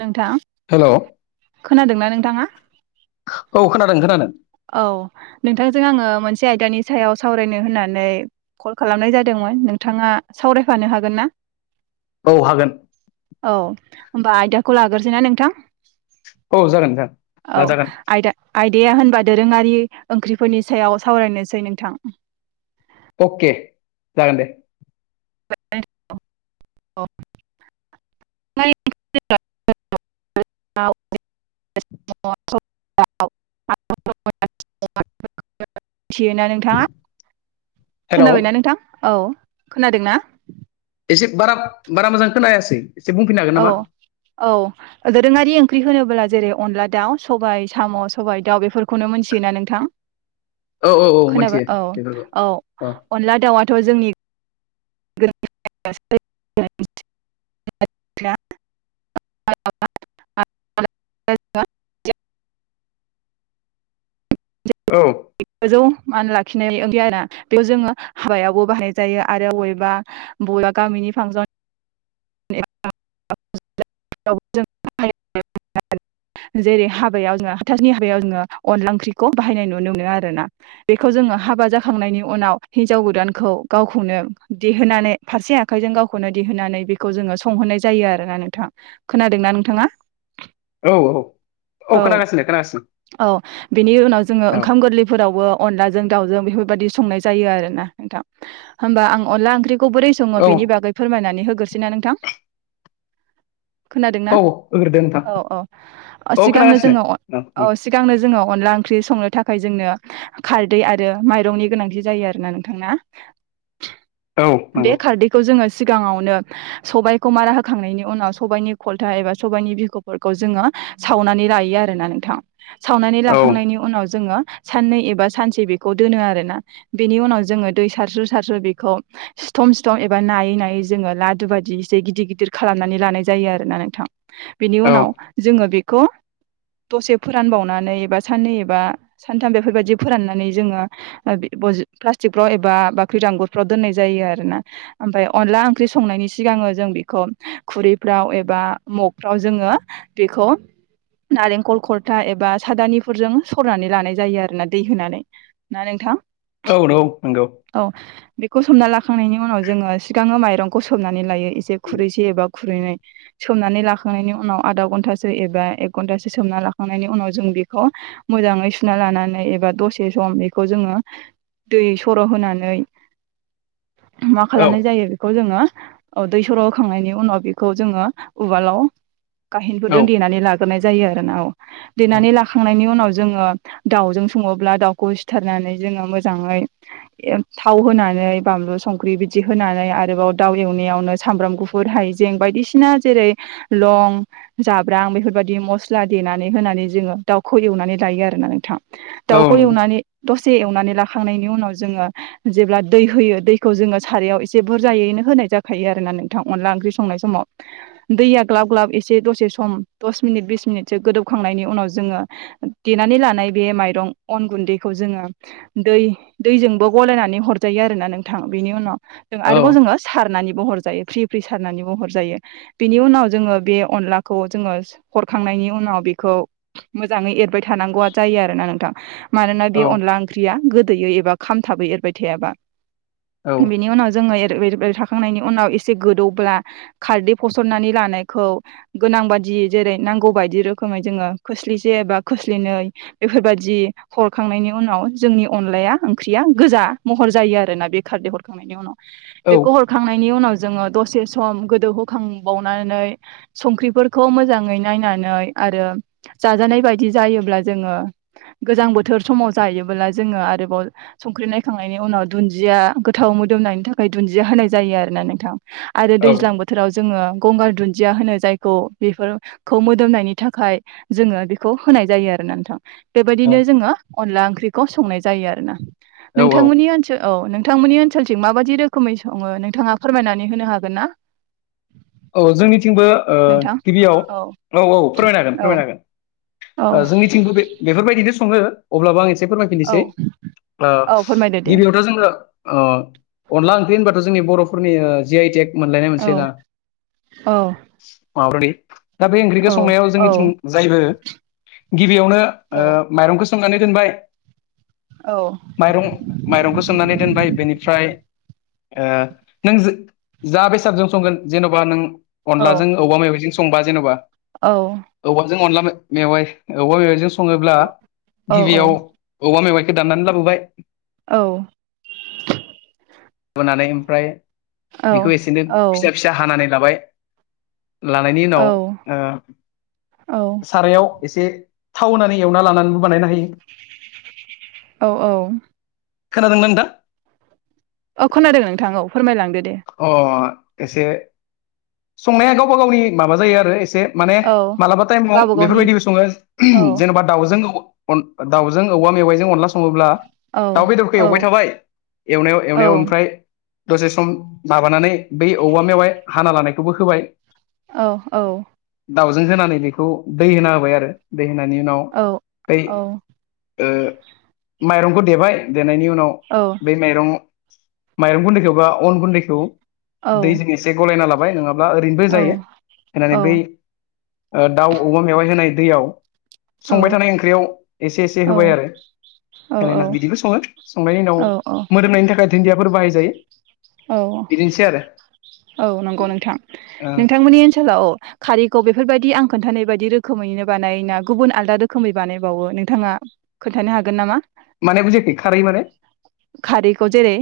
नोंथां हेलौ खोनादोंना नोंथाङा? औ खोनादों खोनादों औ नोंथांजों आङो मोनसे आयदानि सायाव सावरायनो होननानै कल खालामनाय जादोंमोन नोंथाङा सावरायफानो हागोन ना औ हागोन औ होमबा आयदयाखौ लाग्रोसै ना नोंथां औ जागोन औ नोंथां आयदा आय दाया होनबा दोरोङारि ओंख्रिफोरनि सायाव सावरायनोसै नोंथां अके जागोन दे [unintelligible] [unintelligible] मिथियोना नोंथाङा हेलौ खोनाबायना नोंथां औ खोनादोंना एसे बारा बारा मोजां खोनायासै एसे बुंफिननो हागोन औ नामा औ दोरोङारि ओंख्रि होनोब्ला जेरै अनला दाउ सबायाइ साम' सबाय दाउ बेफोर खौनो मोनथियोना नोंथां औ औ औ मोनथियो खोनाबाय औ बेफोरखौ औ अनला दाउआ थ' जोंनि [unintelligible] [unintelligible] [unintelligible] औ गोजौ मान लाखिनाय ओंख्रि आरो ना बेयाव जोङो हाबायावबो बाहायनाय जायो आरो बबेबा- बबेबा गामिनि फांसन [inaudible] [unintelligible] [unintelligible] जेरै हाबायाव जोङो हाथासुनि हाबायाव जोङो अनला ओंख्रिखौ बाहायनाय नुनो मोनो आरो ना बेखौ जोङो हाबा जाखांनायनि उनाव हिनजाव गोदानखौ गावखौनो देहोनानै फारसे आखाइजों गावखौनो बिदि होनानै बेखौ जोङो संहोनाय जायो आरो ना नोंथां खोनादों न नोंथाङा औ औ औ खोनागासिनो खोनागासिनो औ बिनि उनाव जोङो औ ओंखाम गोरलैफोरावबो अनलाजों दाउजों बेफोर बादि संनाय जायो आरोना नोंथां होमबा आं अनला ओंख्रिखौ बोरै सङो औ बेनि बागै फोरमनानै हो ना नोंथां खोनादों ना? औ होग्रोदो नोंथां औ औ सिगांनो जोंङो औ सिगांनो जोंङो अनला ओंख्रि संनो थाखाय जोंनो खारदै आरो माइरंनि गोनांथि जायो आरोना नोंथां ना औ बे नंगौ खारदैखौ जोंङो सिगाङावनो सबायखौ मारा होखांनायनि उनाव सबाइनि खलथा एबा सबायाइनि बिखुफोरखौ जोंङो सावनानै लायो आरोना नोंथां सावनानै औ लाखांनायनि उनाव जोंङो साननै एबा सानसे बेखौ दोनो आरोना बेनि उनाव जोंङो दै सारस्रु सारस्रु बेखौ सिथम सिथम एबा नायै नायै जोंङो लाद बायदि इसे गिदिर गिदिर खालामनानै लानाय जायो आरोना नोंथां बेनि औ उनाव जोंओ गुद दसे फोरानबावनानैबा साननै एबा सानथाम बेफोरबदि फोराननानै जोंङो फजि प्लास्टिक फ्राव एबा बाख्रि दांगुरफ्राव दोननाय जायो आरो ना ओमफ्राय अनला ओंख्रि संनायनि सि सिगाङो जों बिखौ खुरैफ्राव एबा मगफ्राव जोंङो बेखौ नारेंखल खलथा एबा सादानिफोरजों सरनानै लानाय जायो आरोना दै होनानै ना नोंथां? औ नंगौ नंगौ। औ बेखौ सोमना लाखांनायनि उनाव जोंङो सिगाङो माइरंखौ सोमना नै लायो एसे खुरैसे एबा खुरैनै सोमननानै लाखांनायनि उनाव आधा गन्थासो एबा एक गन्था सोमना लाखांनायनि उनाव जों बेखौ मोजाङै सुना लानानै एबा दसे सम बेखौ जोंङो दै सर होनानै मा औ खालामनाय जायो इखौ जोंङो औ दै सर होखांनायनि उनाव बिखौ जोंङो उवालाव औ गाहेनफोरजों देनानै लाग गोरनाय जायो आरोना औ देनानै लाखांनायनि उनाव जो जोंङो दावजों सङोब्ला दाउखौ सिथारनानै जोंङो मोजाङै थाव होनान नै बानलु संख्रि बिदि होनानै आरोबाव दाव एवनायाव नो सामब्राम गुफुर हायजें बापदिसिना जेरै लं जाब्रां बेफोरबादि मसला देनानै होनानै जोंङो दाउखौ एवनानै लायो आरो ना नोंथां औ दाउखौ नंगौ एवनानै दस से एवनानै लाखांनायनि उनाव जोंङो जेब्ला दै होयो दैखौ जोंङो सारयाव एसे बुरजायैनो होनाय जाख खायो आरोना नोंथां अनला ओंख्रि संनाय समाव दैया ग्लाब ग्लाब एसे दसे सम दस मिनिट बिस मिनिटसो गोदौखांनायनि उनाव जोंङो देनानै लानाय बे माइरं अन गुन्दैखौ जोंङो दै दैजोंबो गलायनानै हरजायो आरोना नोंथां बेनि उनाव जों औ आरोबाव जोंङो सारनानैब हरजायो फ्रि फ्रि सारनानै बो हरजायो बिनि उनाव जोंङो बे अनलाखौ जोंङो हरखांनायनि नि उनाव बेखौ मोजाङै एरबाय थानांगौ जायो आरोना नोंथां। मानोना बे औ अनला ओंख्रिया गोदोयो एबा खामथाबो एरबाय थायाबा। औ बिनि उनाव जोंङो एर एर एर था। खांनायनि उनाव एसे गोदौब्ला खारदै फसरननानै लानायखौ गोनां बादि जेरै नांगौ बायदि रोखोमै जोंङो खोस्लिसे एबा खोस्लिनै बेफोरबायदि हरखांनायनि उनाव जोंनि अनलाया ओंख्रिया गोजा महर जायो आरोना बे खारदै हरखांनायनि उनाव बेखौ हर नायनि उनाव जोंङो दसे सम गोदौ होखांबावनानै संख्रिफोरखौ मोजाङै नायनानै नायनानै आरो जाजानाय बायदि जायोब्ला जोंङो गोजां बोथोर समाव जायोबोला जोंङो आरोबाव संख्रि नायखांनायनि उनाव दुन्दिया गोथाव मोदोमनायनि थाखाय दुन्दिया होनाय जायो आरोना नोंथां आरो दैज्लां बोथोराव जोंङो गंगार दुन्दिया होनो जायखौ बेफोरखौ मोदोमनायनि थाखाय जोंङो बेखौ होनाय जायो आरोना नोंथां। औ बेबायदिनो जोंङो अनला ओंख्रिखौ संनाय जायो आरोना औ औ नोंथांमोननि ओनसो औ नोंथांमोननि ओनसोलथिं माबायदि रोखोमै संङो नोंथाङा फोरमायनानै होनो हागोन ना? औ जोंनिथिंबो ओ नोंथां गिबियाव औ औ फोरमायनो हागोन औ फोरमायनो हागोन। औ ओ जोंनिथिंबो बे बेफोरबायदिनो संङो अब्लाबो आं एस से औ फोरमायफिनोसै ओ औ फोरमायदो दे गिबियावथ जोंङो ओ अनला ओंख्रि होनबा थो जोंनि बरफोरनि जि आइ टेक मोनलायनाय औ मोनसे ना। औ। [inaudible] दा बे ओंख्रिखौ औ संनायाव औ जोंनिथिं जायबो गिबियावनो ओ औ माइरंखौ सो संनानै दोनबाय। औ माइरं माइरंखौ सोमनानै दोनबाय बेनिफ्राय ओ नों जा बेसादजों संगोन जेनबा नों औ अनलाजों औवा मेवायजों स संबा जेनबा। औ। औ [unintelligible] दाननानै लाबोबाय। औ। लाबोनानै ओमफ्राय औ बिखौ एसे दोन औ फिसा फिसा हानानै लाबाय। लानायनि उनाव औ ओ औ सारायाव एसे थाव होनानै एवना लानानैबो बानायनो हायो। औ औ खोनादोंना नोंथां? अ खोनादों नोंथां औ फोरमायलांदो दे अ एसे संनाया गावबा गावनि माबा जायो आरो ए माने औ मालाबा टाइमाव गावबा गावनि बेफोरबायदिबो सङो औ [unintelligible] जेनेबा दाउजों अन दाउजों औवा मेवाइजों अनला सं ङोब्ला औ दाउ बेदरखौ औ एवबाय थाबाय एवनायाव औ एवनायाव ओमफ्राय दसे सम माबानानै बै औवा मेवाय हाना लानायखौबो होबाय औ औ दाउजों होनानै बेखौ दै होना होबाय आरो दै होननि उनाव बै औ ओ माइरंखौ देबाय देनायनि उनाव बै माइरं माइरं गुन्दैखौ बा अन गुन्दैखौ दैजों एसे गलायना लाबाय नङाबा ओरैनोबो जायो होननानै बै दाउ अमा मेवाइ होनाय दैयाव संबाय थानाय ओंख्रियाव एसे एसे होबाय औ आरो बिदिखौ सङो संनायनि उनाव औ मोदोमनायनि थाखाय धोनदियाफोर बाहाय जायो औ औ नंगौ नोंथां ओ नोंथांमोननि ओनसोलाव खारै बेफोरबायदि आं खोन्थानाय बायदि रोखोमैनो बानाया गुबुन आलदा रोखोमै बानायबावो नोंथाङा खोनन्थानो हागोन नामा माने बुजिाखै खारै माने खारैखौ जेरै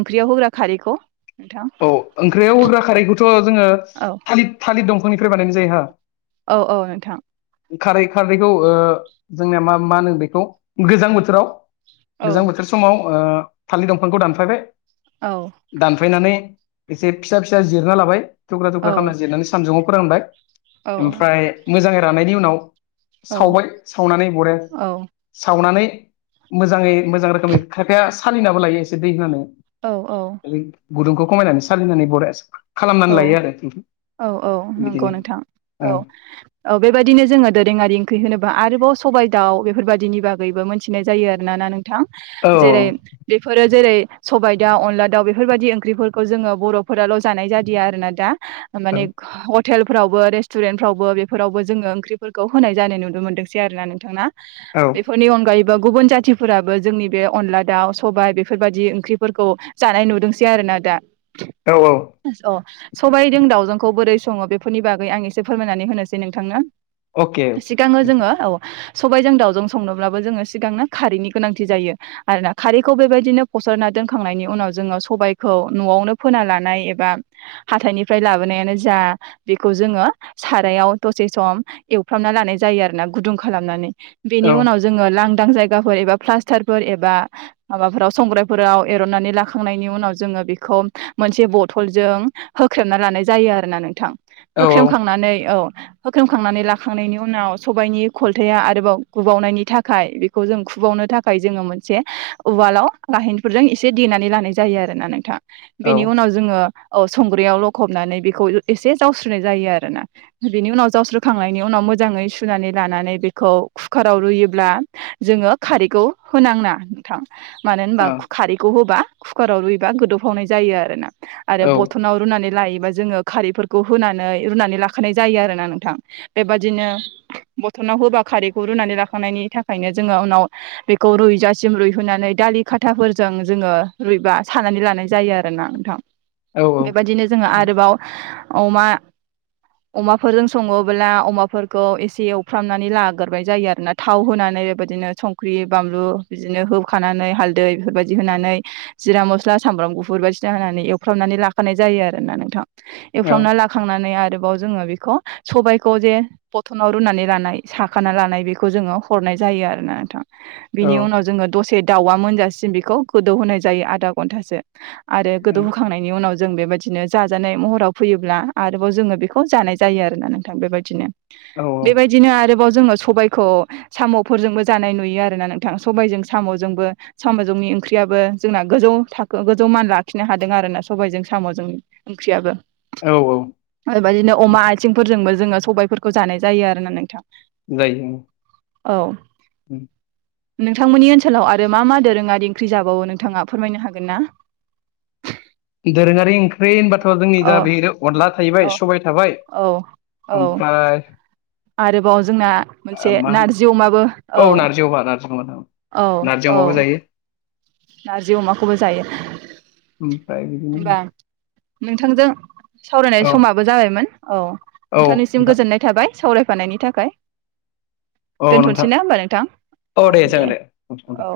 ओंख्रियाव होग्रा खारैखौ नोंथां औ ओंख्रियाव होग्रा खारैखौथ जोङो औ थालिर थालिर दंफांनिफ्राय बानायनाय जायो हा औ औ नोंथां खारै खारैखौ ओ जोंनिया मा मा होनो बेखौ गोजां बोथोराव औ गोजां बोथोर समाव ओ फालिर दंफांखौ दानफायबाय औ दानफायनानै एसे फिसा फिसा जिरना लाबाय थुख्रा थुख्रा औ खालामना जिरनानै सानदुङाव फोरानबाय औ ओमफ्राय मोजाङै राननायनि उनाव औ सावबाय सावनानै हरो सावनानै मोजाङै मोजां रोखोमै खायफाया सालिनाबो लायो एसे दै होनानै गुदुंखौ खमायनानै सालिनानै बरा औ खालामनानै लायो आरो औ औ नंगौ बिदिनो नोंथां औ औ बेबायदिनो जोङो दोरोङारि ओंख्रि होनोबा आरोबाव सबाय दाउ बेफोरबायदिनिबा यैबो मोनथिनाय जायो आर ना नोंथां औ जेरै बेफोरो जेरै सबाय दाउ अनला दाउ बेफोरबायादि ओंख्रिफोरखौ जोङो बरफोराल जानाय जादिया आरो ना दा माने [unintelligible] टेलफ्रावबो रेस्टुरेन्टफ्रावबो बेफोरावबो जोङो ओंख्रिफोरखौ होनाय जानाय नुनो मोनदोंसै आर ना नोंथां ना? औ बेफोरनि अनगायैबो बो गुबुन जाथिफोराबो जोंनि बे अनला दाउ सबाय बेफोरबायदि ओंख्रिफोरखौ जानाय नुदोंसै आर ना दा औ औ अ सबायजों दावजोंखौ बोरै सङो बेफोरनि बागै आं एसे फोरमायनानै होनोसै नोंथांनो अके अके सिगाङो जोङो औ सबायजों दाावजों संनोब्लाबो जोङो सिगांनो खारैनि गोनांथि जायो आरोना खारैखौ बेबायदिनो फसरनानै दोनखांनायनि उनाव जोङो सबायखौ न'आवनो फोना लानाय एबा बा हाथायनिफ्राय लाबोन जा बेखौ जोङो सारायाव दसे सम एवफ्रामनानै लानाय जायो आरोना गुुंदुं खालामनानै बेनि औ उनाव जोङो उदां जायगाफोर एबा प्लास्टारफोर एबा माबाफोराव संग्रायफोराव एरननानै लाखांनायनि उनाव जोङो बेखौ मोनसे बद थलजों होख्रेमना लानाय जायो आरोना नोंथां औ होख्रेमखांनानै औ होख्रेमखांनानै लाखांनायनि उनाव सबायाइनि खलथाया आरोबाव गुबावनायनि थाखाय बेखौ जों फुबावनो थाखाय जोङो मोनसे उवालाव गाहेनफोरजों एसे देनानै लानाय जायो आरो ना नोंथां औ बेनि उनाव जोङो औ संग्रायाव लखबनानै बेखौ एसे जावस्रनाय जायो आरोना बेनि उनाव जावस्रोखांनायनि उनाव मोजाङै सुनानै लानानै बेखौ कुकाराव रुयोब्ला जोङो खारैखौ होनां नोंथां मानो होनबा औ खारैखौ होबा कुकाराव रुइबा गोदौफावनाय जायो आरोना आरो औ बथनाव रुनानै लायो। जोङो खारैफोरखौ होनानै रुनानै लाखानाय जायो आरोना नोंथां बेबादिनो बरथनाव होबा खारैखौ रुनानै लाखांनायनि थाखायनो जोङो उनाव बेखौ रुइजासिम रुइहोनानै दालि खाथाफोरजों जोङो रुइबा सानानै लानाय जायो आरो ना नोंथां औ बेबायदिनो जोङो आरोबाव अमा अमाफोरजों सङोब्ला अमाफोरखौ एसे एवफ्रामनानै लाग्राय जायो आरोना थाव होनानै बेदिनो संखि बानलु बिदिनो होखानानै हालदै बेफोरबादि होनानै जिरा मस्ला सामब्राम गुफुर बायदिसिना होनानै एवफ्रामनानै लाखानाय जायो आरोना नोंथां एवफ्रामनानै लाखांनानै आरो जोङो बेखौ सबायखौ जे फथनाव रुनानै लानाय साखा लानाय बेखौ जोङो हरनाय नाय जायो आरो नोंथां। बिनि उनाव जोङो दसे दाउवआ मोनजासिम बेखौ गोदौ होनोनाय जायो आधा घन्टासो आरो गोदौ उनाव जों बेबायदिनो जाजानाय महराव फैयोब्ला आरोबाव जोङो बेखौ जानाय जायो आरोना नोंथां बेबायदिनो औ बेबायदिनो जोङो सबायखौ साम'फोरजोंबो जानाय नुयो आरोना नोंथां सबायजों साम'जोंबो साम'जोंनि ख्रियाबो जोंना गोजौ थाखो गोजौ मान लाखिनो हा दों आरोना सबायजों साम' ओंख्रियाबो औ ओरैनो अमा आथिं फोरजोंबो जोङो सबायफोरखौ जानाय जायो आरोना नोंथां जायो ओं औ [inaudible] नोंथांमोननि ओनसोलाव आरो मा मा दोरोङारि ओंख्रि जाबावो नोंथाङा फोरमायनो हागोन ना? दोरोङारि ओंख्रि होनबाथ' जोंनि औ दा बे अनला औ थाहैबाय सबाय थाबाय। औ औ ओमफ्राय आरोबाव जोंना मोनसे ओ मा होनो नारजि अमाबो औ नारजि अमा नारजि अमा औ नारजि औ अमाबो जायो नारजि अमाखौबो जायो। ओमफ्राय बिदिनो होनबा नोंथांजों सावरायनाय औ समाबो जाबायमोन औ औ नोंथांनिसिम नोंथां गोजोननाय थाबाय सावराय बानायनि थाखाय औ दोनथ'सै नोंथां ना होमबा नोंथां औ दे औ